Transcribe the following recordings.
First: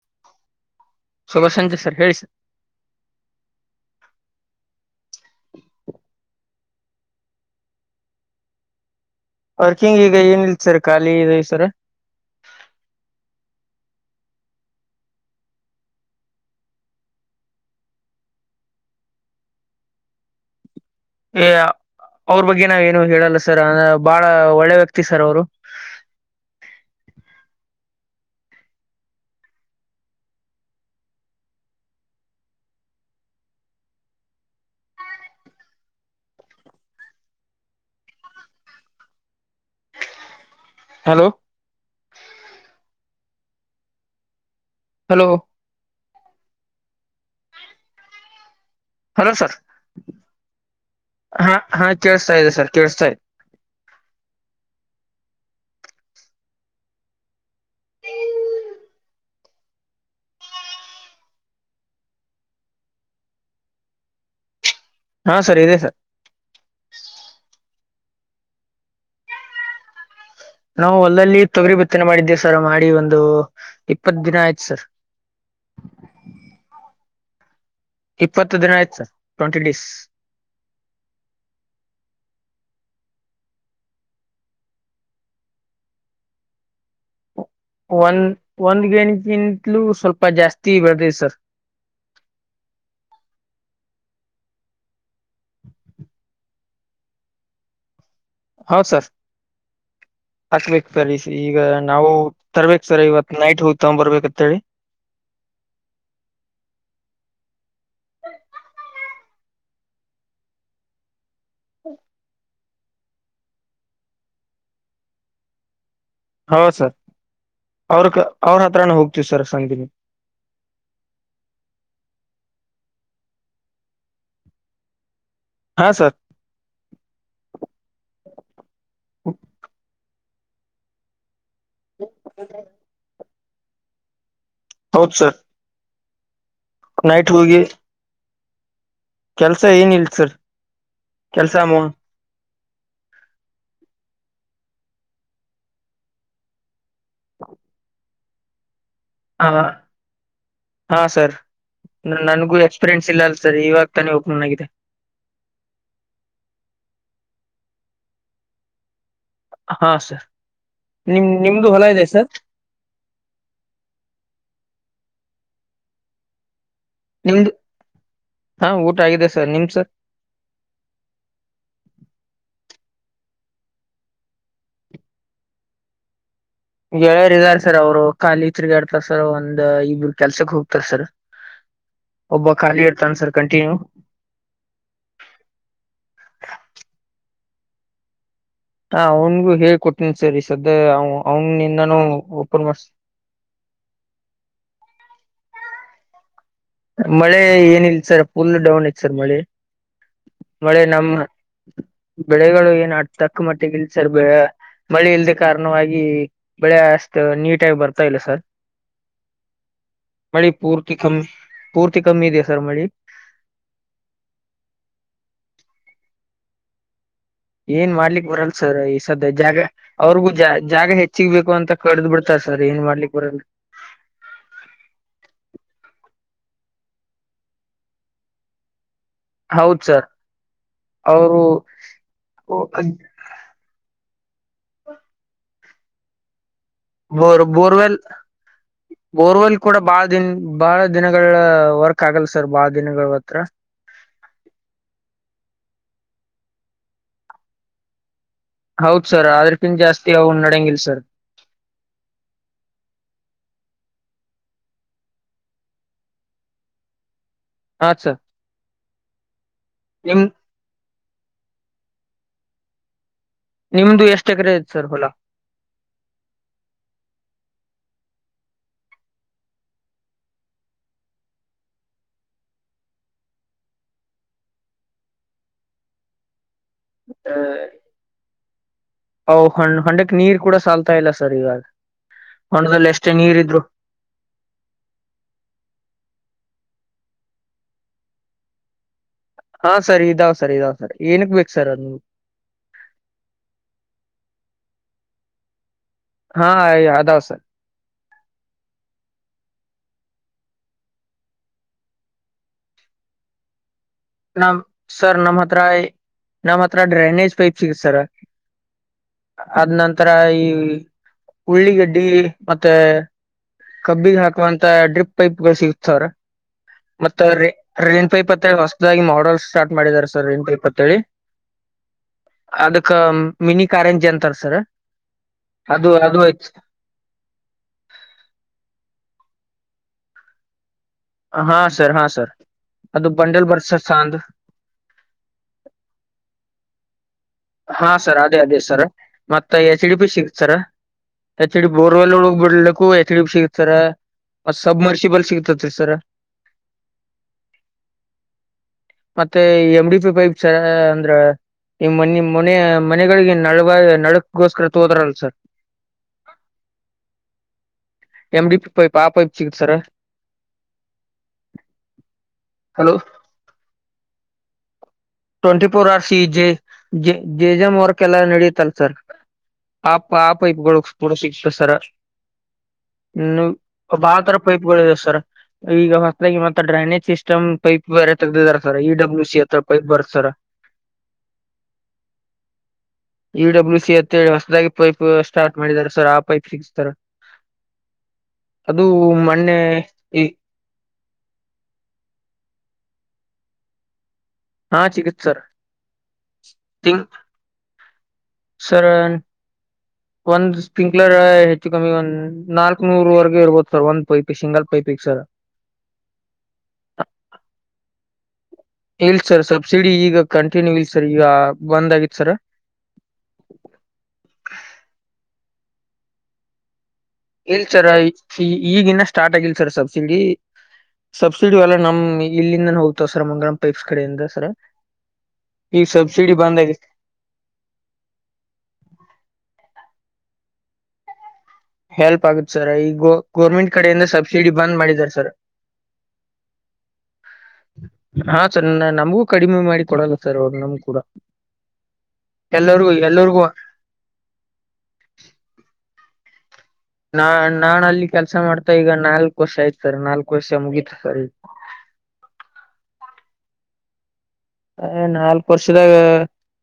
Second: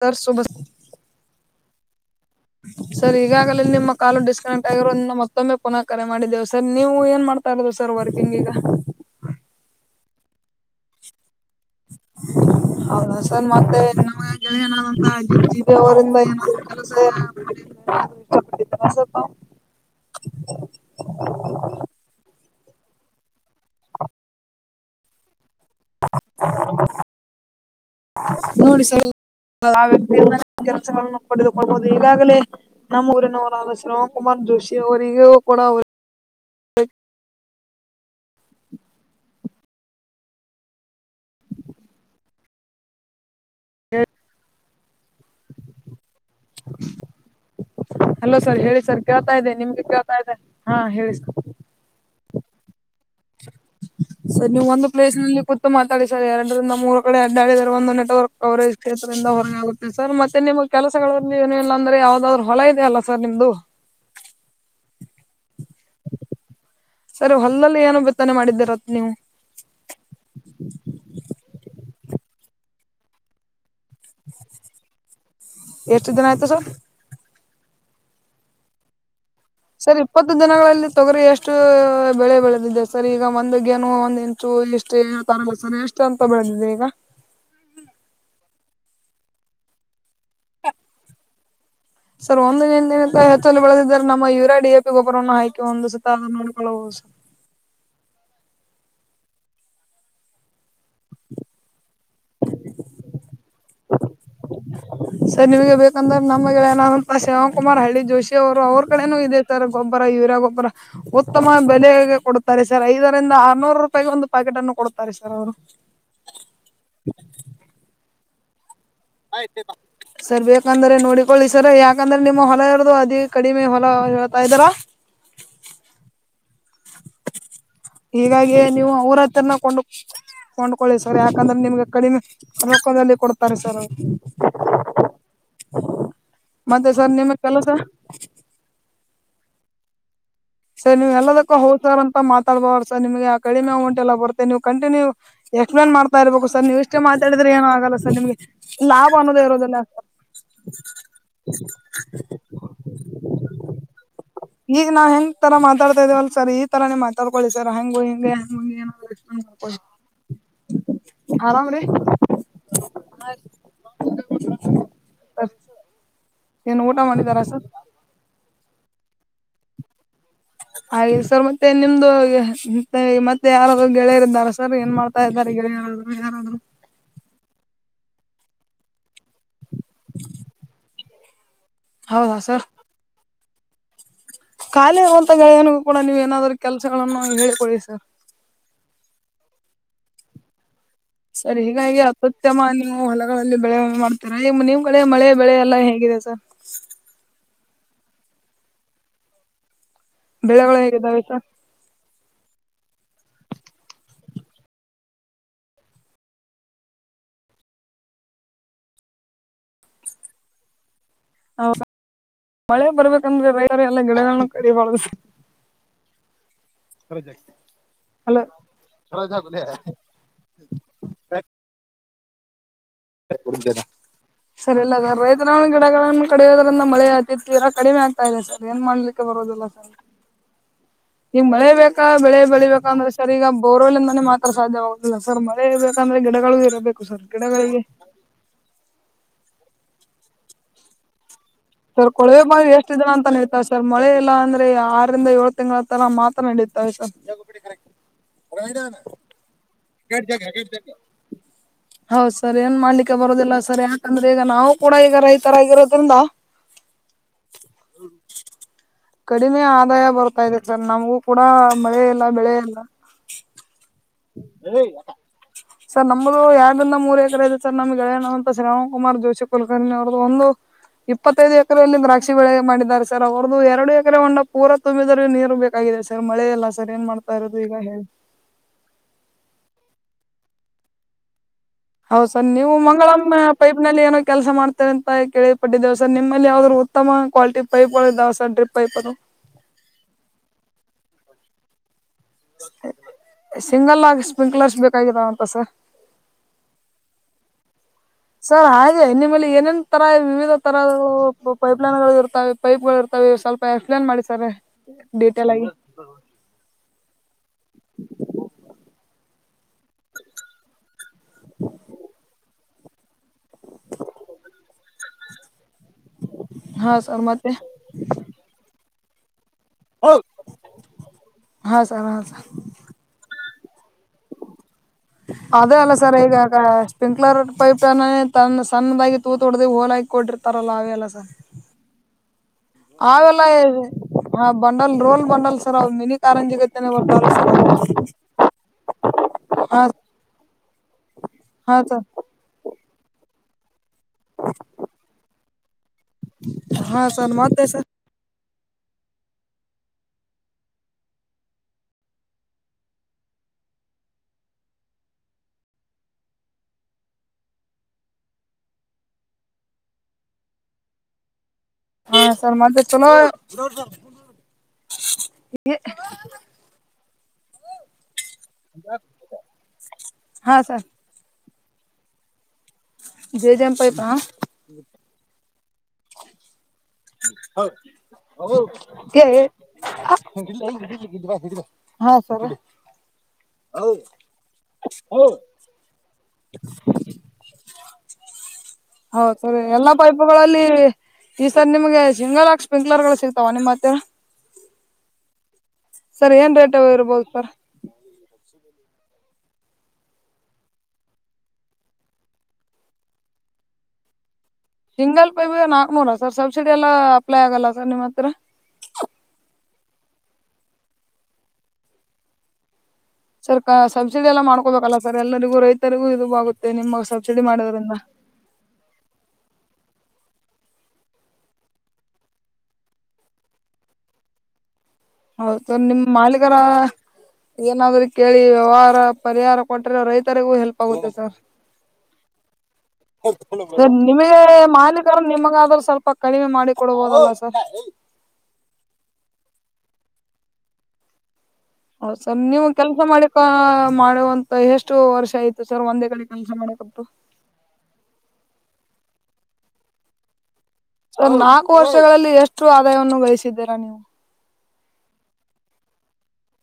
Sir ಸುಬಸ್. [unintelligible] ಶುಭ ಸಂಜೆ ಸಕರೆಸಿ. [unintelligible] Sir ಈಗಾಗಲೇ ನಿಮ್ಮ ಕಾಲ್ ಡಿಸ್ಕನೆಕ್ಟ್ ಆಗಿರುವುದರಿಂದ ಮತ್ತೊಮ್ಮೆ ಪುನಃ ಕರೆ ಮಾಡಿದ್ದೇವು ಸರ್ ನೀವು ಏನ್ ಮಾಡ್ [unintelligible] ಹೊತ್ತ ಆಗಲ್ವಾ ಸರ್ ವರ್ಕಿಂಗ್ ಈಗ. [unintelligible] ವರ್ಕಿಂಗ್ ಈಗ ಏನಿಲ್ ಸರ್ ಖಾಲಿ ಇದೆವ ಸರ್. [unintelligible] ಹೌದಾ ಸರ್ ಮತ್ತೆ ನಮ್ಮ ಗೆಳೆಯನದಂತ ಜಿವರಿಂದ ಏನ [unintelligible] ಬಸಪ್ಪ. [inaudible] [unintelligible] ಏ ಅವರ ಬಗ್ಗೆ ನಾವ ಏನು ಹೇಳಲ್ಲ ಸರ್ ಅಂದರ್ ಬಾಳ ಒಳ್ಳೆ ವ್ಯಕ್ತಿ ಸರ್ ಅವ್ರು. [unintelligible] ನೋಡಿ ಸರ್. [inaudible] [unintelligible] ಆ ವ್ಯಕ್ತಿ ಇಂದ ನಿಮ್ಮ ಕೆಲಸಗಳನ್ನು ಪಡೆದು ಕೊಳಬಹುದು ಈಗಾಗಲೇ. [unintelligible] ನಮ್ಮ ಊರಿನವರ ಆದ ಶ್ರವಣ ಕುಮಾರ್ ಜೋಶಿ ಅವರಿಗೂ ಕೂಡ [unintelligible] ಹಲೋ? ಹೇಳ. [unintelligible] ಹಲೋ? ಹಲೋ ಸರ್ ಹೇಳಿ ಸರ್. [unintelligible] ಹಲೋ ಕೇಳ್ತಾ ಇದೆ ಸರ್ ನಿಮಗ ಕೇಳ್ತಾ ಇದೆ ಹಾ ಹೇಳಿ ಸರ್. [unintelligible] ಹಾ ಹಾ ಕೇಳುಸ್ತಾ ಇದೆ ಸರ್ ಕೇಳುಸ್ತಾ ಇದೆ. [unintelligible] ಸರ್ ನೀವು ಒಂದು ಪ್ಲೇಸ್ ನಲ್ಲಿ ಕೂತು ಮಾತಾಡಿ ಸರ್ ಎರಡರಿಂದ ಮೂರು ಕಡೆ ಅಡ್ಡಾಡಿದರೆ ಒಂದು ನೆಟ್ವರ್ಕ್. [unintelligible] ಕವರೇಜ್ ಕ್ಷೇತ್ರದಿಂದ ಹೊರಗೆ ಆಗುತ್ತೆ ಸರ್ ಮತ್ತೆ ನಿಮ್ಮ ಕೆಲಸಗಳಲ್ಲಿ ಏನ ಇಲ್ಲ ಅಂದ್ರೆ ಯಾವದಾದ್ರು ಹೊಲ ಇದೆಯಾ ಅಲ್ಲ ಸರ್ ನಿಮ್ದು. [unintelligible] ಹಾ ಸರ್ ಇದೆ ಸರ್. [unintelligible] ಸರ್ ಹೊಲದಲ್ಲಿ ಏನೋ ಬಿತನೆ ಮಾಡಿದ್ದೀರತ್ ನೀವು. [unintelligible] ನಾವು ಹೊಲದಲ್ಲಿ ತೊಗರಿಬಿತ್ತನೆ ಮಾಡಿದ್ದೇವೆ ಸರ್ ಮಾಡಿ ಒಂದು ಇಪ್ಪತ್ತು ದಿನ ಆಯ್ತು ಸರ್. [unintelligible] ಎಷ್ಟು ದಿನ ಆಯ್ತು ಸರ್. [unintelligible] ಇಪ್ಪತ್ತು ದಿನ ಆಯ್ತು ಸರ್ ಟ್ವೆಂಟಿ ಡೇಸ್. ಸರ್ [unintelligible] ಇಪ್ಪತ್ತು ದಿನಗಳಲ್ಲಿ ತೊಗರಿ ಎಷ್ಟು ಬೆಳೆ ಬೆಳೆದಿದೆ ಸರ್ ಈಗ ಒಂದು ಗೇಣು ಒಂದು [unintelligible] ಚೂರು ಇಷ್ಟೇ ತರಲಸರ ಎಷ್ಟು ಅಂತ ಬೇಳೆದಿದೇ ಈಗಾ. [unintelligible] ಒಂದ್ ಒಂದ್ ಗೇಣಗಿಂತಲೂ ಸ್ವಲ್ಪ ಜಾಸ್ತಿ ಬೆಳೆದೆತ ಸರ್. [unintelligible] [unintelligible] ಸರ್ ಒಂದ ದಿನ ದಿನ ಹೆಚ್ಚಳ ಬೇಳದಿದ್ದಾರೆ ನಮ್ಮ ಯುರಾ ಡಿ ಎ ಪಿ ಗೊಬ್ರನ್ನ ಹಾಕಿ ಒಂದು ಸುತ್ತನ್ನ ನೋಡ್ಕೊಳ್ಳುವೂ [unintelligible] ಹಾ ಸರ್. [unintelligible] ಹತ್ತ ಬೇಕು ಸರ್ ಈಗ ನಾವು ತರ್ಬೇಕೇಕ್ ಸರ್ ಇವತ್ತ ನೈಟ್ ಹೋಗಿ ತೊಗೊಂದ ಬರ್ಬೇಕಿತ್ತ. [unintelligible] ಸರಿ ನಿಮಗೆ ಬೇಕಂದ್ರೆ ನಮ್ಮಗೆ ನಮ್ಮ ಗೆಳೆಯನಾದಂತ ಶ್ರವಣ್ ಕುಮಾರ್ ಹಳ್ಳಿ ಜೋಶಿ ಅವರು ಅವ್ರ ಕಡೆನೂ ಇದೆ. [unintelligible] ಇತರ ಗೊಬ್ಬರ ಯೂರಿಯಾ ಗೊಬ್ಬರ ಉತ್ತಮ ಬೆಲೆಗೆ ಕೊಡ್ತಾರೆ ಸರ್. [unintelligible] ಸರ್ ಐದರಿಂದ ಆರ್ನೂರು ರೂಪಾಯಿಗೆ ಒಂದು ಪ್ಯಾಕೆಟ್ ಅನ್ನು ಕೊಡ್ತಾರೆ ಸರ್ ಅವರು. [unintelligible] ಹೌದ ಸರ್ ಅವರಕ ಅವ್ರ ಹತ್ರಾನ ಹೋಗ [unintelligible] ಐದ ದಿನಾ. [unintelligible] ಸರ್ ಬೇಕಂದ್ರೆ ನೋಡಿಕೊಳ್ಳಿ ಸರ್ ಯಾಕಂದ್ರೆ ನಿಮ್ಮ ಹೊಲ ಇರದು ಅದೇ ಕಡಿಮೆ ಹೊಲ ಹೇಳ್ತಾ ಇದ್ದೀರಾ. [unintelligible] ಹಾ ಸರ್. [unintelligible] ಹೀಗಾಗಿ ನೀವು ಅವರ ಹತ್ರರನ ಕೊಂಡ ಕೊಂಡ್ಕಳ ಸರ್ ಯಾಕಂದ್ರೆ ನಿಮಗೆ ಕಡಿಮೆ. [unintelligible] ತೂಕದಲ್ಲಿ ಕೊಡ್ತಾರೆ ಸರ್ ಅವರು. [unintelligible] ಹೌದ ಸರ್. [unintelligible] ಮತ್ತೆ ಸರ್ ನೈಟ್ ನಿಮ್ಮ ಕೆಲಸ. [unintelligible] ಕೆಲಸ ಏನ ಇಲ್ಲ ಸರ್. [unintelligible] ಸರ್ ನೀವ್ ಎಲ್ಲದಕ್ಕೋ ಕೆಲ್ಸ ಹೋದ ಮು ಸರ್ ಅನ [unintelligible] ಮಾತಾಡ್ಬೋರ್ ಸರ್ ಕಡಿಮೆ ಅಮೌಂಟ್ ಎಲ್ಲ ಬರುತ್ತೆ ನೀವು ಕಂಟಿನ್ಯೂ ಎಕ್ಸ್ಪ್ಲೇನ್ ಮಾಡ್ತಾ ಇರ್ಬೇಕು ಸರ್ ನೀವು ಇಷ್ಟ್ ಮಾತಾಡಿದ್ರೆ ಏನೋ ಆಗಲ್ಲ ಸರ್ ನಿಮ್ಗೆ ಲಾಭ ಅನ್ನೋದ ಹ ಇರೋದಲ್ಲ ಹಾ ಸರ್ ನನಗೂ ಎಕ್ಸ್ಪೀರಿಯನ್ಸ್ ಇಲ್ಲ ಅಲ್ಲ ಸರ್ ಇವಾಗ ತಾನೇ ಓಪನ್ ಆಗಿದೆ ಈಗ ನಾ ಹೆಂಗ ತರ ಮಾತಾಡ್ತಾ ಇದೇವಲ್ ಸರ್ ಈ ತರ ನೀ ಮಾತಾಡ್ಕೊಳ್ಳಿ ಸರ್ ಹಂಗೂ ಹಿಂಗೆ ಹಂಗೂ ಹಿಂಗೆ [unintelligible] ಹಾ ಸರ್ ನಿಮ್ ನಿಮ್ದು ಆರಾಮ್ರೀ ಹೊಲ ಇದೆ ಸರ್ [unintelligible] ಸರ್ ಏನ್ ಊಟ ಮಾಡಿದಾರಾ ನಿಮ್ದು ಸರ್ ಹಾ ಊಟ ಆಗಿದೆ ಸರ್ ನಿಮ್ದ್ ಸರ್ ಆಗಿದೆ ಸರ್ ಮತ್ತೆ ನಿಮ್ದು ಮತ್ತೆ ಯಾರಾದರು ಗೆಳೆಯರಿದ್ದಾರಾ ಸರ್ ಏನ್ ಮಾಡು [unintelligible] ಗೆಳೆಯರೂ ಯಾರಾದರೂ ಗೆಳೆಯರ್ ಇದಾರ ಸರ್ ಅವ್ರು ಖಾಲಿ ತಿರ್ಗಾಡ್ತಾರೆ ಸರ್ ಒಂದ್ ಇಬ್ರು ಕೆಲ್ಸಕ್ ಹೋಗ್ತಾರ ಸರ್ ಹೌದಾ ಒಬ್ಬ ಸರ್ ಖಾಲಿ ಇರ್ತಾನ ಸರ್ ಕಂಟಿನ್ಯೂ ಖಾಲಿ ಆಗುವಂತ ಗೆಳೆಯನಿಗೂ ಕೂಡ ನೀವ ಏನಾದ್ರು ಕೆಲಸಗಳನ್ನು ಹೇಳ್ಕೊಳ್ಳಿ ಸರ್ ಹಾ ಅವನ್ಗೂ ಹೇಳಿ ಕೊಟ್ಟೀನಿ ಸರ್ ಈ ಸದ್ಯ ಅವು ಸರ್ ಹೀಗಾಗಿ ಅಪತ್ಯಮಾ ನೀವು ಹೊಲ ಅಲ್ಲಿ ಬೆಳೆ ವಿಮೆ ಮಾಡ್ತಾರ ಈಗ ನಿಮ್ ಕಡೆ ಮಳೆ ಬೆಳೆ ಎಲ್ಲಾ ಹೇಗಿದೆ ಸರ್ ಮಳೆ ಏನಿಲ್ಲ ಸರ್ ಫುಲ್ ಡೌನ್ ಐತ್ ಸರ್ ಮಳೆ [inaudible] ಬೆಳೆಗಳು ಮಳೆ ನಮ್ಮ್ ಹೇಗಿದ್ದಾವೆ ಸರ್ ಬೆಳೆಗಳು ಏನ್ ಅಡ್ತಕ್ಕ ಮಟ್ಟಿಗಿಲ್ ಸರ್ ಬೆಳೆ ಮಳೆ ಇಲ್ದ ಕಾರಣವಾಗಿ ಬೆಳೆ ಅಸ್ಟ್ ನೀಟಾಗಿ ಬರ್ತಾ ಇಲ್ಲ ಸರ್. [inaudible] [inaudible] ಮಳಿ ಪೂರ್ತಿ ಕಮ್ಮ ಪೂರ್ತಿ ಕಮ್ಮಿದೆ ಸರ್ ಮಳಿ [unintelligible] ಎಲ್ಲ ಗಿಡಗಳನ್ನು ಕಡಿಯಬಾರದು ಸರ್ [unintelligible] ಏನ್ ಮಾಡ್ಲಿಕ್ ಅಲ ಬರಲ್ಲ ಸರ್ ಈ ಸದ್ದ ಜಾಗ ಅವ್ರಗೂ ಜಾ ಜಾಗ ಹೆಚ್ಚಿಗ್ಬೇಕು ಅಂತ ಕಡದ್ ಬಿಡ್ತಾರೆ ಸರ್ ಏನ್ ಮಾಡ್ಲಿಕ್ಕೆ [unintelligible] ಸರ್ ಇಲ್ಲ ಸರ್ ರೈತರ ಗಿಡಗಳನ್ನು ಕಡಿಯೋದ್ರಿಂದ ಮಳೆ ಅತಿ ತೀರ ಕಡಿಮೆ ಆಗ್ತಾ ಇದೆ ಸರ್ ಏನ್ ಮಾಡ್ಲಿ ಕ್ಕೆ ಬರೋದಲ್ಲ ಸರ್. ಅವರು ಈಗ ಮಳೆ ಬೇಕಾ ಬೆಳೆ ಬೆಳಿಬೇಕಾ ಅನ್ನೊ ಸರ್ ಈಗ ಬೋರವೆಲ್ಲ್ನಿಂದನೆ ಮಾತ್ರ ಸಾಧ್ಯವಾಗುತ್ತದೆ ಸರ್ ಮಳೆ ಇರ್ಬೇಕಂದ್ರೆ ಗಿಡಗಳು ಇರಬೇಕು ಸರ್ ಬೋರ್ ಗಿಡಗಳಿಗೆ ಬೋರ್ವೆಲ್ ಬೋರ್ವೆಲ್ ಕೂಡ ಬಾಳ್ ದಿನ ಬಾಳ ದಿನಗಳ ವರ್ಕ್ ಸರ್ ಆಗಲ್ಲ ಕೊಳವೆ ಬಾಳ ಬಾವಿ ಎಷ್ಟ ದಿನಗಳ ದಿನಾಂತ ಹತ್ರ ಅಲ್ಲಿರ್ತಾವ್ ಸರ್ ಸರ್ ಮಳೆ ಇಲ್ಲಾ ಅಂದ್ರೆ ಆರಿಂದ ಏಳ ತಿಂಗಳ ತನ ಮಾತ್ರ ನಡೀತಾವೆ ಸರ್ [unintelligible] ಹೌದ ಸರ್ ಅದ್ರಕಿನ್ ಜಾಸ್ತಿ ಯಾವು ನಡೆಂಗಿಲ್ ಸರ್. [inaudible] ಹೌದ್ ಸರ್ ಏನ್ ಮಾಡ್ಲಿಕ್ಕೆ ಬರೋದಿಲ್ಲ ಸರ್ ಯಾಕಂದ್ರೆ ಈಗ ನಾವು ಕೂಡ ಈಗ ರೈತರ ಆಗಿರೋದ್ರಿಂದ ಹಾ ಸರ್ [inaudible] ಕಡಿಮೆ ಆದಾಯ ನಿಮ್ ಬರ್ತಾ ಇದೆ ಸರ್ ನಮಗೂ ಕೂಡಾ ಮಳೆ ಇಲ್ಲಾ ಬೆಳೆ ಇಲ್ಲಾ ನಿಮ್ದು ಎಷ್ಟ್ ಎಕರೆ ಐತ್ ಸರ್ ಏಯ್ ಹೊಲ [unintelligible] ಸರ್ ನಮ್ದು ಆಡ್ರಿಂದ ಮೂರ್ ಎಕರ ಇದೆ ಸರ್ ನಮ್ ಗೆಳೆಯಾ ಅನ್ನುವಂತ ಶ್ರವಣಕುಮಾರ್ ಜೋಶಿ ಕುಲಕರ್ಣಿ ಅವರ್ದು ಒಂದು ಇಪ್ಪತ್ತೈದು ಎಕರೆಯಲ್ಲಿ ದ್ರಾಕ್ಷಿ ಬೆಳೆ ಮಾಡಿದ್ದಾರೆ ಸರ್ ಅವ್ರ್ದು ಎರಡು ಎಕರೆ ಹೊಂಡ ಪೂರ ತುಂಬಿದರೆ ನೀರು ಬೇಕಾಗಿದೆ ಸರ್ ಮಳೆಯಲ್ಲಾ ಸರ್ ಏನ್ ಮಾಡ್ತಾ ಇರೋದು ಈಗ ಹೇಳಿ ಔ ಹಳ್ ಹಂಡೆಕ್ ನೀರ್ ಕೂಡ ಸಲ್ತಾ ಇಲ್ಲ ಸರ್ ಈಗಾ ಹೌದ ಸರ್ ನೀವು ಮಂಗಳಮ್ಮ ಪೈ ನಿಮ್ಮಲ್ಲಿ ಏನೋ ಕೆಲಸ ಮಾಡ್ತಾರೆ ಅಂತ ಕೇಳ ಪಟ್ಟಿದ್ದೇವ ಸರ್ ನಿಮ್ಮಲ್ಲಿ ಯಾವ್ದ್ರು ಉತ್ತಮ ಕ್ವಾಲಟಿ ಪೈಪ್ಗಳು ಇದಾವ ಸರ್ ಡ್ರಿಪ್ ಪೈಪ್ ಅದು ಹಾ ಸರ್ ಇದಾವ್ ಸರ್ ಇದಾವ್ ಸರ್ ಏನಕ್ ಬೇಕು ಸರ್ ಅದು? ಸಿಂಗಲ್ ಆಗ ಸ್ಪ್ರಿಂಕ್ಲರ್ಸ್ ಬೇಕಾಗಿದಾವ ಅಂತ ಸರ್. ಹಾ ಅದಾವ ಸರ್ - ಸರ್ ಹಾಗೆ ನಿಮ್ಮಲ್ಲಿ ಏನೇನ್ ತರ ವಿವಿಧ ತರ ಪೈಪ್ಲೈನ್ ಗಳು ಇರ್ತೆ ಪೈಪ್ ಗಳು ಇರ್ತಾವೆ ಸ್ವಲ್ಪ ಪೈಪ್ಲೈನ್ ಮಾಡಿರ್ತಾರೆ ಸರ್ ಡೇಟಲ್ ಆಗಿ - ನಮ್ಮ್ ಹತ್ರ ಡ್ರೈನೇಜ್ ಪೈಪ್ ಸಿಗತ್ತ ಸರ್ ಆದ್ ನಂತರ ಈ ಉಳ್ಳಿಗಡ್ಡಿ ಮತ್ತೆ ಕಬ್ಬಿಗೆ ಹಾಕುವಂತ ಡ್ರಿಪ್ ಪೈಪ್ ಸಿಗತಾವ್ರ ಹಾ ಮತ್ತ ಸರ್ ಮತ್ತೆ ರೈನ್ ಪೈಪ್ ಮತ್ತೆ ಹೊಸದಾಗಿ ಮಾಡಲ್ ಸ್ಟಾರ್ಟ್ ಮಾಡಿದ್ದಾರೆ ಸರ್ ಇನ್ಟಿಪ್ಪ ಹೇಳಿ ಹಾ ಸರ್ ಹಾ ಸರ್ ಅದಕ್ಕ ಮಿನಿ ಕಾರ್ ಗೆಲ್ಲತಾರ್ ಸರ್ ಅದೇ ಅದು ಅಲ್ಲ ಸರ್ ಅದು ಈಗ ಐತ್ ಪಿಂಕ್ಲರ್ ಪೈಪ್ತ [unintelligible] ಸಣ್ಣದಾಗಿ ತೂತ ಹೊಡ್ದ ಹೋಲ್ ಹಾಕಿ ಕೊಟ್ಟಿರ್ತಾರಲ್ಲ ಅವೆಲ್ಲ ಸರ್ ಹಾ ಸರ್ ಹಾ ಸರ್ ಅದು ಅವೆಲ್ಲ ಬಂಡೆಲ್ ಬರ್ಸರ್ ಸಾನದು ಹಾ bundle roll bundle sir mini ಕಾರಂಜಿಗತೇ [unintelligible] ಹಾ ಸರ್ ಅದೇ ಅದೇ ಸರ್ ಮತ್ತ ಹಾ ಎಚ್ ಡಿ ಪಿ ಸಿಗತ್ ಸರ ಎಚ್ಡಿ ಹಾ ಸರ್ ಬೋರ್ವೆಲ್ ಹ ಬಿಡ್ಲಕ್ಕು ಎಚ್ಡಿ ಸಿಗತರ ಮತ್ ಸಬ್ ಮರ್ಸಿಬಲ್ ಸಿಗತತ್ರಿ ಸರ್. ಹಾ ಸರ್ ಮತ್ತೆ ಸರ್ ಮತ್ತೆ ಎಮ್ ಡಿ ಪಿ ಪೈಪ್ಸ್ ಅಂದ್ರ ನಿಮ್ಮ್ ಮನಿ ಮನೆ ಮನೆಗಳಿಗೆ ನಡಗ ನಡಗೋಸ್ಕರ ತೋದ್ರಲ್ಲ ಸರ್- [inaudible] ಎಮ ಡಿ ಪೀ ಆ ಪೈಪ್ ಸಿಗತ್ತ ಸರ ಹಾ ಸರ್ ಮತ್ತ ಹಲೋ ಚಲೋ twenty four hours C J E J J work ಎಲ್ಲಾ ನಡಿಯುತಂತ ಸರ್ ಆ ಆ ಹಾ ಪೈಪ್ಗಳು ಸರ್ ಕೂಡ ಸಿಗ್ತ ಸರ ಹ್ಮ ಜೆ ಜೆ ಎಂ ಪೈಪ್ ಬಾಳತರ ಪೈಪಗಳು ಇವೇ ಸರ್ ಈಗ ಹೊಸದಾಗಿ ಮತ್ತ ಡ್ರೈನೇಜ್ ಸಿಸ್ಟಮ್ ಪೈಪ್ ಬೇರೆ ತಗ್ದಿದಾರ ಸರ್ ಈ ಏ ಬ್ಲ್ಯ ಸಿ ಹತ್ರ ಪೈಪ್ ಬರ್ತ ಹಾ ಸರಿ. ಇ ಡಬ್ಲ್ಯೂ ಸಿ ಅಂತ ಹೇಳಿ ಹೊಸದಾಗಿ ಪೈಪ್ ಸ್ಟಾರ್ಟ್ ಮಾಡಿದ್ದಾರ ಸರ್ ಆ ಪೈಪ್ ಸಿಗಸ್ತಾರ ಅದು ಮನ್ನೆ ಈ ಇಲ್ಲಿ ಈ ಸರ್ ನಿಮ್ಗೆ ಸಿಂಗಲ್ ಆಗಿ ಸ್ಪ್ರಿಂಕ್ಲರ್ ಗಳು ಸಿಗ್ತಾವ ನಿಮ್ ಮತ್ತ - ಹಾ ಸಿಗತ್ತ ಸರ್. ಸರಿ ಏನ್ ರೇಟ್ ಇರ್ಬೋದು ಅದಕ್ಕ? ಸರ- ಒಂದ್ ಸ್ಪಿಂಕ್ಲರ್ ಹೆಚ್ಚು ಕಮ್ಮಿ ಒಂದ್ ನಾಲ್ಕ್ ನೂರ್ ವರೆಗೆ ಇರ್ಬೋದು ಸರ್ ಒಂದ್ ಪೈಪ್. ಸಿಂಗಲ್ ಪೈಪೆಗೆ ಸರ್ ಈವಾಗ ನಾಕ್ನೂರ ಸರ್ ಸಬ್ಸಿಡಿ ಎಲ್ಲ ಅಪ್ಲೈ ಆಗಲ್ಲ ಸರ್ ನಿಮ್ಮ ಹತ್ರ ಇಲ್ ಸರ್ ಸಬ್ಸಿಡಿ ಈಗ ಕಂಟಿನ್ಯೂ ಇಲ್ ಸರ್ ಈಗ ಬಂದ್ ಆಗಿತ್ತು ಸರ. ಸರ್ ಕ ಸಬ್ಸಿಡಿ ಎಲ್ಲಾ ಮಾಡ್ಕೊಬೇಕಲ್ಲ ಸರ್ ಎಲ್ಲರಿಗೂ ರೈತರಿಗೂ ಇದು ಆಗುತ್ತೆ ನಿಮ್ ಇಲ್ ಸರ್ ಈಗಿನ್ನ ಸ್ಟಾರ್ಟ್ ಆಗಿಲ್ ಸರ್ ಸಬ್ಸಿಡಿ. ಸಬ್ಸಿಡಿ ಎಲ್ಲಾ ನಮ್ ಇಲ್ಲಿಂದ ಹೋಗ್ತವ ಸರ ಮಂಗಳ್ ಪೈಪ್ಸ್ ಕಡೆಯಿಂದ ಸರ - ಹೌದು ನಿಮ್ಮ ಮಾಲೀಗರ ಏನಾದ್ರು ಕೇಳಿ ವ್ಯವಹಾರ ಪರಿಹಾರ ಕೊಟ್ರೆ ರೈತರಿಗೂ ಹೆಲ್ಪ್ ಆಗುತ್ತೆ ಸರ್. ಹೆಲ್ಪ್ ಆಗುತ್ತೆ ಸರ್ ಈಗ ಗೋರ್ಮೆಂಟ್ ಕಡೆಯಿಂದ ನಿಮಗೆ ಸಬ್ಸಿಡಿ ಬಂದ್ ಮಾಡಿದ್ದಾರೆ ಮಾಲೀಕರು ಸರ್ ನಿಮಗ ಆದ್ರ ಸ್ವಲ್ಪ ಕಡಿಮೆ ಮಾಡಿ ಕೊಡಬೋದಲ್ಲ ಸರ್. ಹಾ ಸರ್ ನಮಗೂ ಕಡಿಮೆ ಮಾಡಿ ಕೊಡಲ್ಲ ಸರ್ ಅವ್ರು ನಮ್ ಕೂಡ. ಹೌದ್ಸ ನೀವು ಎಲ್ಲರಿಗೂ ಕೆಲಸ ಮಾಡ್ಳಿಕ ಎಲ್ಲರಿಗೂ ಮಾಡುವಂತ ಅ ಎಷ್ಟು ವರ್ಷ ಆಯ್ತು ಸರ್ ಒಂದೇ ಕಡೆ ಕೆಲಸ ಮಾಡಕತ್ತು. ನಾ ನಾನಲ್ಲಿ ಕೆಲ್ಸ ಮಾಡ್ತಾ ಈಗ ನಾಲ್ಕ ವರ್ಷ ಆಯ್ತ್ ಸರ್ ನಾಲ್ಕು ವರ್ಷ ಮುಗೀತ. ಸರ್ ನಾಲ್ಕು ವರ್ಷಗಳಲ್ಲಿ ಎಷ್ಟರು ಆದಾಯವನ್ನು ಗಳಿಸಿದ್ದೀರಾ ನೀವು. ಅ ನಾಲ್ಕು ವರ್ಷದಾಗ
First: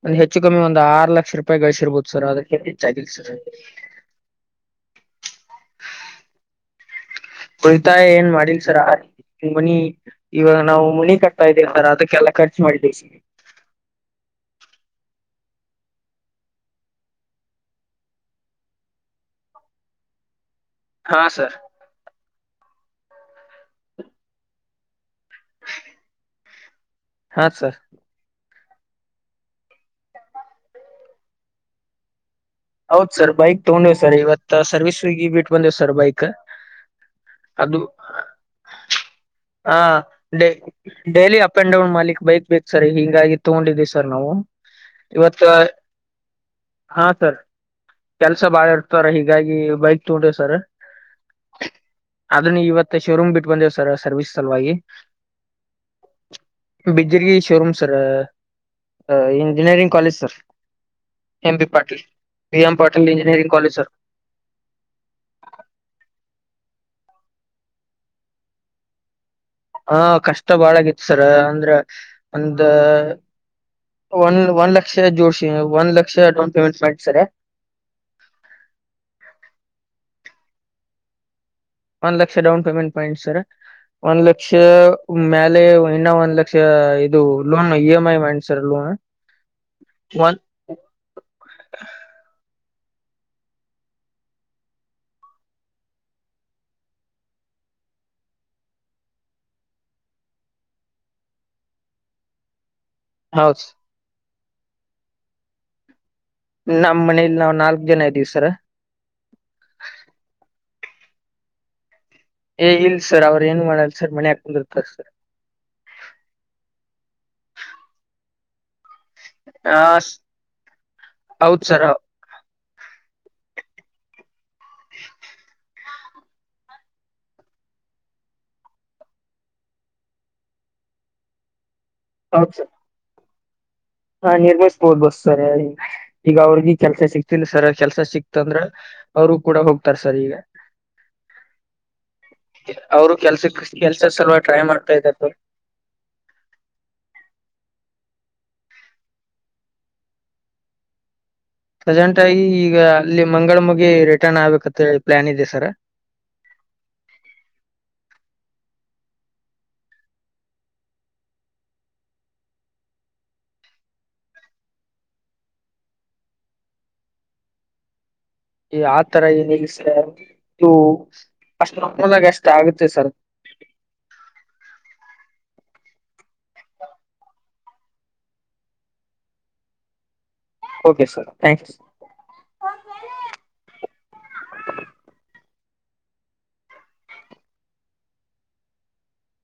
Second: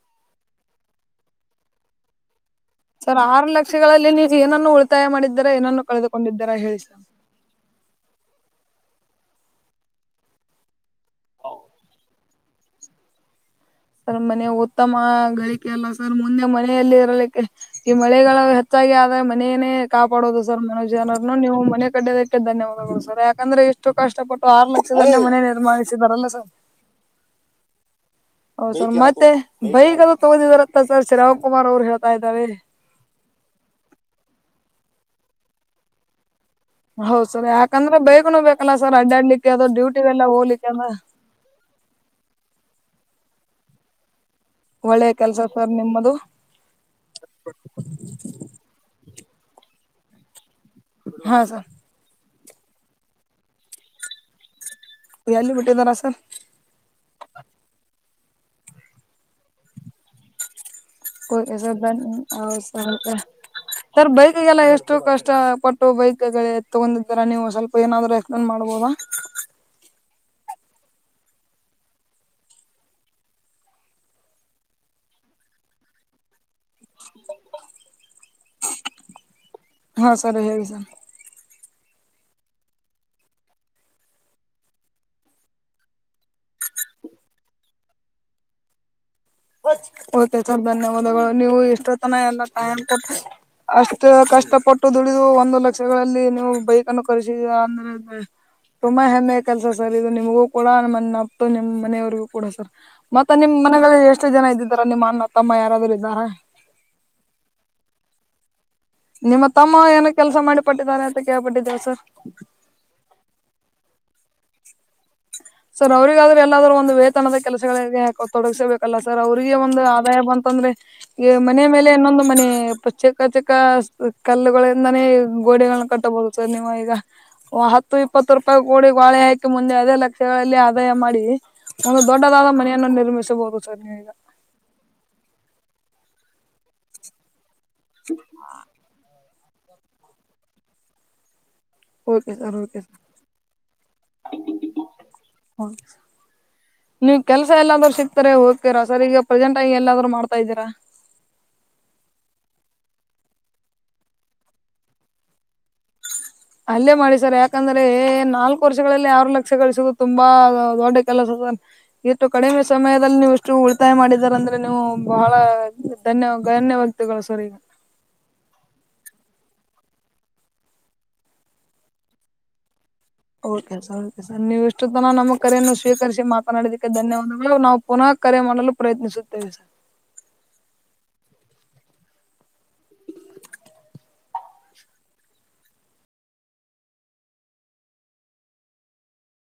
ಒಂದ್ ಹೆಚ್ಚು ಕಮ್ಮಿ ಒಂದ್ ಆರು ಲಕ್ಷ ರೂಪಾಯಿ ಗಳಿಸಿರ್ಬೋದು ಸರ್ ಅದಕ್ಕೆ. ಸರ್ ಆರು ಲಕ್ಷಗಳಲ್ಲಿ ನೀವು ಏನನ್ನು ಉಳಿತಾಯ ಮಾಡಿದ್ದೀರ ಏನನ್ನು ಕಳೆದುಕೊಂಡಿದ್ದರಾ ಹೇಳಿ ಸರ್. ಉಳಿತಾಯ ಏನ್ ಮಾಡಿಲ್ ಸರ. ಮನಿ ಇವಾಗ ನಾವು ಮನಿ ಕಟ್ತಾ ಇದವಿ ಸರ ಅದಕ್ಕೆಲ್ಲಾ ಖರ್ಚು ಮಾಡಿದ್ದೇವಿ. ಸರ್ ಮನೆ ಉತ್ತಮ ಗಳಿಕೆ ಅಲ್ಲ ಸರ್ ಮುಂದೆ ಮನೆಯಲ್ಲಿ ಇರಲಿಕ್ಕೆ. ಈ ಮಳೆಗಳ ಹೆಚ್ಚಾಗಿ ಆದ್ರೆ ಮನೇನೆೇ ಕಾಪಾಡೋದು ಸರ್ ಹಾ ಮನುಜನರನು ಸರ್ ನೀವು ಮನೆ ಕಟ್ಟಿದ ದಕ್ಕೆ ಧನ್ಯವಾದಗಳು ಸರ್ ಯಾಕಂದ್ರೆ ಇಷ್ಟು ಕಷ್ಟಪಟ್ಟು ಆರು ಲಕ್ಷದಲ್ಲಿ ಮನೆ ನಿರ್ಮಾಣಿಸಿದಾರಲ್ಲ ಸರ್. ಹಾಂ ಸರ್. ಹೌದಾ ಸರ್ ಮತ್ತೆ ಬೈಕೆಲ್ಲಾ ತಗೋದಿದಾರತ್ತ ಸರ್ ಶ್ರೀರಾವ್ಕುಮಾರ್ ಅವರು ಹೇಳ್ತಾ ಇದ್ದಾರೆ. ಹೌದ್ ಸರ್ ಬೈಕ್ ತಗೊಂಡಿವ್ ಸರ್ ಇವತ್ ಸರ್ವಿಸ್ಸಿಗಿ ಬಿಟ್ಟ ಬಂದೇವ್ ಸರ್ ಬೈಕ. ಹೌದ್ ಸರ್ ಯಾಕಂದ್ರೆ ಬೈೇಕನ ಬೇಕಲ್ಲಾ ಸರ್ ಅಡ್ಡಾಡ್ಲಿಕ್ಕೆ ಅತವಾ ಹಾ ಡ್ಯೂಟಿ ಎಲ್ಲ ಡೇ ಹೋಗ್ಲಿಕ್ಕೆನ. ಡೈಲಿ ಅಪ್ ಅಂಡ ಡೌನ್ ಮಾಡ್ಲಿಕ್ ಬೈಕ್ ಬೇಕ ಸರ್ ಹಂಗಾಗಿ ತಗೊಂಡಿದ್ದೀವಿ ಸರ್ ನಾವು. ಒಳ್ಳೆ ಕೆಲ್ಸ ಇವತ್ತ ಸರ್ ನಿಮ್ಮದು ಹಾ ಸರ್. ಕೆಲ್ಸ ಬಾಳ ಇರ್ತಾರ ಹೀಗಾಗಿ ಬೈಕ್ ತೊಗೊಂಡಿವಿ ಸರ್. ಹಾಂ ಸರ್. ಅದನ ಇವತ್ತ ಶೋರೂಮ್ ಬಿಟ್ಟ್ ಬಂದೇವಿ ಸರ್ ಸರ್ವಿಸ್ ಸಲುವಾಗಿ. ಎಲ್ಲಿ ಬಿಟ್ಟಿದ್ದಾರಾ sir. Bijjargi showroom sir engineering college sir. M B Patil B M Patil [unintelligible] engineering college sir ಬೈಕಿ ಗೆಲ್ಲ ಎಷ್ಟ ಎಷ್ಟು ಕಷ್ಟ ಪಟ್ಟು ಬೈಕ್ಗಳ ತಗೊಂದಿದಿರ ನೀವು ಸ್ವಲ್ಪ ಏನಾದರೂ ಎಕ್ಸ್ ಪ್ಲೇನ್ ಮಾಡ್ಬೋದ. ಹಾ ಕಷ್ಟ ಬಾಳಗೈತಿ ಸರ ಅಂದ್ರ ಒಂದ. ಒನ್ ಒಂದ್ ಲಕ್ಷ ಜೋಡ್ಸಿನಿ ಒಂದ್ ಲಕ್ಷ ಡೌನ್ ಪೇಮೆಂಟ್ ಮಾಡಿನ್ ಸರ. ಹಾ ಸರ್ ಹೇಳಿ ಸರ್. ಒಂದ್ ಲಕ್ಷ ಡೌನ್ ಪೇಮೆಂಟ್ ಮಾಡಿನಿ ಸರ. ಒಂದ್ ಲಕ್ಷ ಮ್ಯಾಲೆ ಇನ್ನ ಒಂದ್ ಲಕ್ಷ ಇದು ಲೋನ್ ಇ ಎಂ ಐ ಮಾಡಿನ್ ಸರ್ ಲೋನ. ಹೊಚ್ ಓಕೆ ಸರ್ ಧನ್ಯವಾದಗಳು ನೀವು ಎಷ್ಟೋತ್ತನ ಎಲ್ಲ ಟೈಮ್ ಕೊಟ್ರಿ. ಅಷ್ಟ ಕಷ್ಟಪಟ್ಟು ದುಡಿದು ಒಂದು ಲಕ್ಷಗಳಲ್ಲಿ ನೀವು ಬೈಕ್ ಅನ್ನು ಕರೆಸಿದಿರಾ ಅಂದ್ರೆೆ. ತುಂಬಾ ಹೆಮ್ಮೆ ಕೆಲ್ಸ ಸರ್ ಇದು ನಿಮಗೂ ಕೂಡ ನಿಮ್ ಅಪ್ ನಿಮ್ ಮನೆಯವರಿಗೂ ಕೂಡ ಸರ್. ಮತ್ತೆ ನಿಮ್ ಹೌದ್ ಮನೆಗಳಲ್ಲಿ ಎಷ್ಟು ಜನ ಇದ್ದಿದಾರ ನಿಮ್ಮ ಅನ್ನ ತಮ್ಮ ಯಾರಾದರೂ ಇದ್ದಾರಾ. ನಮ್ ಮನೇಲಿ ನಾವು ನಾಲ್ಕು ಜನ ಇದ್ದೀವಿ ಸರ. ನಿಮ್ಮ ತಮ್ಮ ಏನ ಕೆಲಸ ಮಾಡಿಪಟ್ಟಿದ್ದಾರೆ ಅಂತ ಕೇಳ್ಪಟ್ಟಿದ್ದೇವೆ ಸರ್. ಏ ಇಲ್ ಸರ್ ಅವ್ರು ಏನು ಮಾಡಲ್ಲ ಸರ್ ಮನ್ಯಾಗ ಕುಂದರ್ತಾರ ಸರ್. ಸರ್ ಅವ್ರಿಗಾದರು ಎಲ್ಲಾದ್ರು ಒಂದು ವೇತನದ ಕೆಲಸಗಳಲ್ಲಿ ತೊಡಗಿಸಬೇಕು. ಅಲ್ಲ ಸರ್ ಅವ್ರಿಗೆ ಒಂದು ಆದಾಯ ಬಂತಂದ್ರೆ ಈ ಮನೆ ಹೌದ್ ಸರ್ ಮೇಲೆ ಇನ್ನೊಂದು ಮನೆ ಪರ್ಚೇಸ್ ಚಿಕ್ಕ ಚಿಕ್ಕ ಕಲ್ಲುಗಳಿಂದಾನೇ ಗೋಡೆಗಳನ್ನ ಕಟ್ಟಬಹುದ್ ಸರ್ ನೀವು ಈಗ. ಓ ಹತ್ತು ಇಪ್ಪತ್ತು ರೂಪಾಯಿ ಕೂಡಿ ಬಾಳೆ ಹಾಕಿ ಮುಂದೆ ಅದೇ ಲ್ ಗಳಲ್ಲಿ ಆದಾಯ ಮಾಡಿ ಒಂದು ದೊಡ್ಡದಾದ ಹೌದ್ ಸರ್ ಮನೆಯನ್ನು ನಿರ್ಮಿಸಬಹುದು ಸರ್ ನೀವೀಗ. ಹಾ ನಿರ್ಮಯಿಸಬೋದ ಬಸ್ ಸರ್ ಈಗ ಅವ್ರಿಗಿ ಕೆಲ್ಸ ಸಿಕ್ತಿಲ್ಲ ಸರ್ ಕೆಲ್ಸ ಸಿಕ್ತಂದ್ರ. ಅವರು ಕೂಡ ಹೋಗ್ತಾರೆ ಸರ್ ಈಗ. ಓಕೆ ಸರ್ ಓಕೆ ಅವರು ಕೆಲ್ಸಕ್ ಕೆಲ್ಸ ಸಲುವಾಗಿ ಟ್ರೈ ಮಾಡ್ತಾ ಇದ್ದಾರೆ ಸರ್. ಹಾ ನೀವ್ ಕೆಲಸ ಎಲ್ಲಾದ್ರೂ ಸಿಕ್ತಾರೆ ಓಕೆರ ಸರ್ ಈಗ ಪ್ರೆಸೆಂಟ್ ಎಲ್ಲಾದ್ರು ಮಾಡತಾ ಇದ್ದೀರಾ. ಪ್ರಜೆಂಟ್ ಆಗಿ ಈಗ ಅಲ್ಲಿ ಮಂಗಳ ಮುಗಿ ರಿಟರ್ನ್ ಆಗ್ಬೇಕಂತ ಹೇಳಿ ಪ್ಲ್ಯಾನ್ ಇದೆ ಸರ್. ಅಲ್ಲೇ ಮಾಡಿ ಸರ್ ಯಾಕಂದ್ರೆ ನಾಲ್ಕು ವರ್ಷಗಳಲ್ಲಿ ಆರು ಲಕ್ಷ ಗಳಿಸೋದು ತುಂಬಾ ದೊಡ್ಡ ಕೆಲಸ ಸರ್. ಇಟ್ಟು ಕಡಿಮೆ ಸಮಯದಲ್ಲಿ ನೀವು ಇಷ್ಟು ಉಳಿತಾಯ ಮಾಡಿದರ ಅಂದ್ರೆ ನೀವು ಬಹಳ ಧನ್ಯ ಗಣ್ಯ ವ್ಯ ಕ್ತಿಗೋಳ್ ಸರ್ ಈಗಾ. ಈಗ್ ಆ ತರ ಏನಿಲ್ಲ ಸರ್ ಇವು ಅಷ್ಟ [unintelligible] ಅಷ್ಟ ಆಗುತ್ತೆ ಸರ್. ಹೋಗ್ ಕೆಲ್ಸ [unintelligible] ಸರ್ ನೀವುಷ್ಟೋತನ ನಮ್ಮ ಕರೆಯನ್ನು ಸ್ವೀಕರಿಸಿ ಮಾತನಾಡಿದಕ್ಕೆ ಧನ್ಯವಾದಗಳು ನಾವು ಪುನಃ ಕರೆ ಮಾಡಲು ಪ್ರಯತ್ನಿಸುತ್ತೇವೆ ಸರ್. ಓಕೆ ಸರ್ ಥ್ಯಾಂಕು ಸ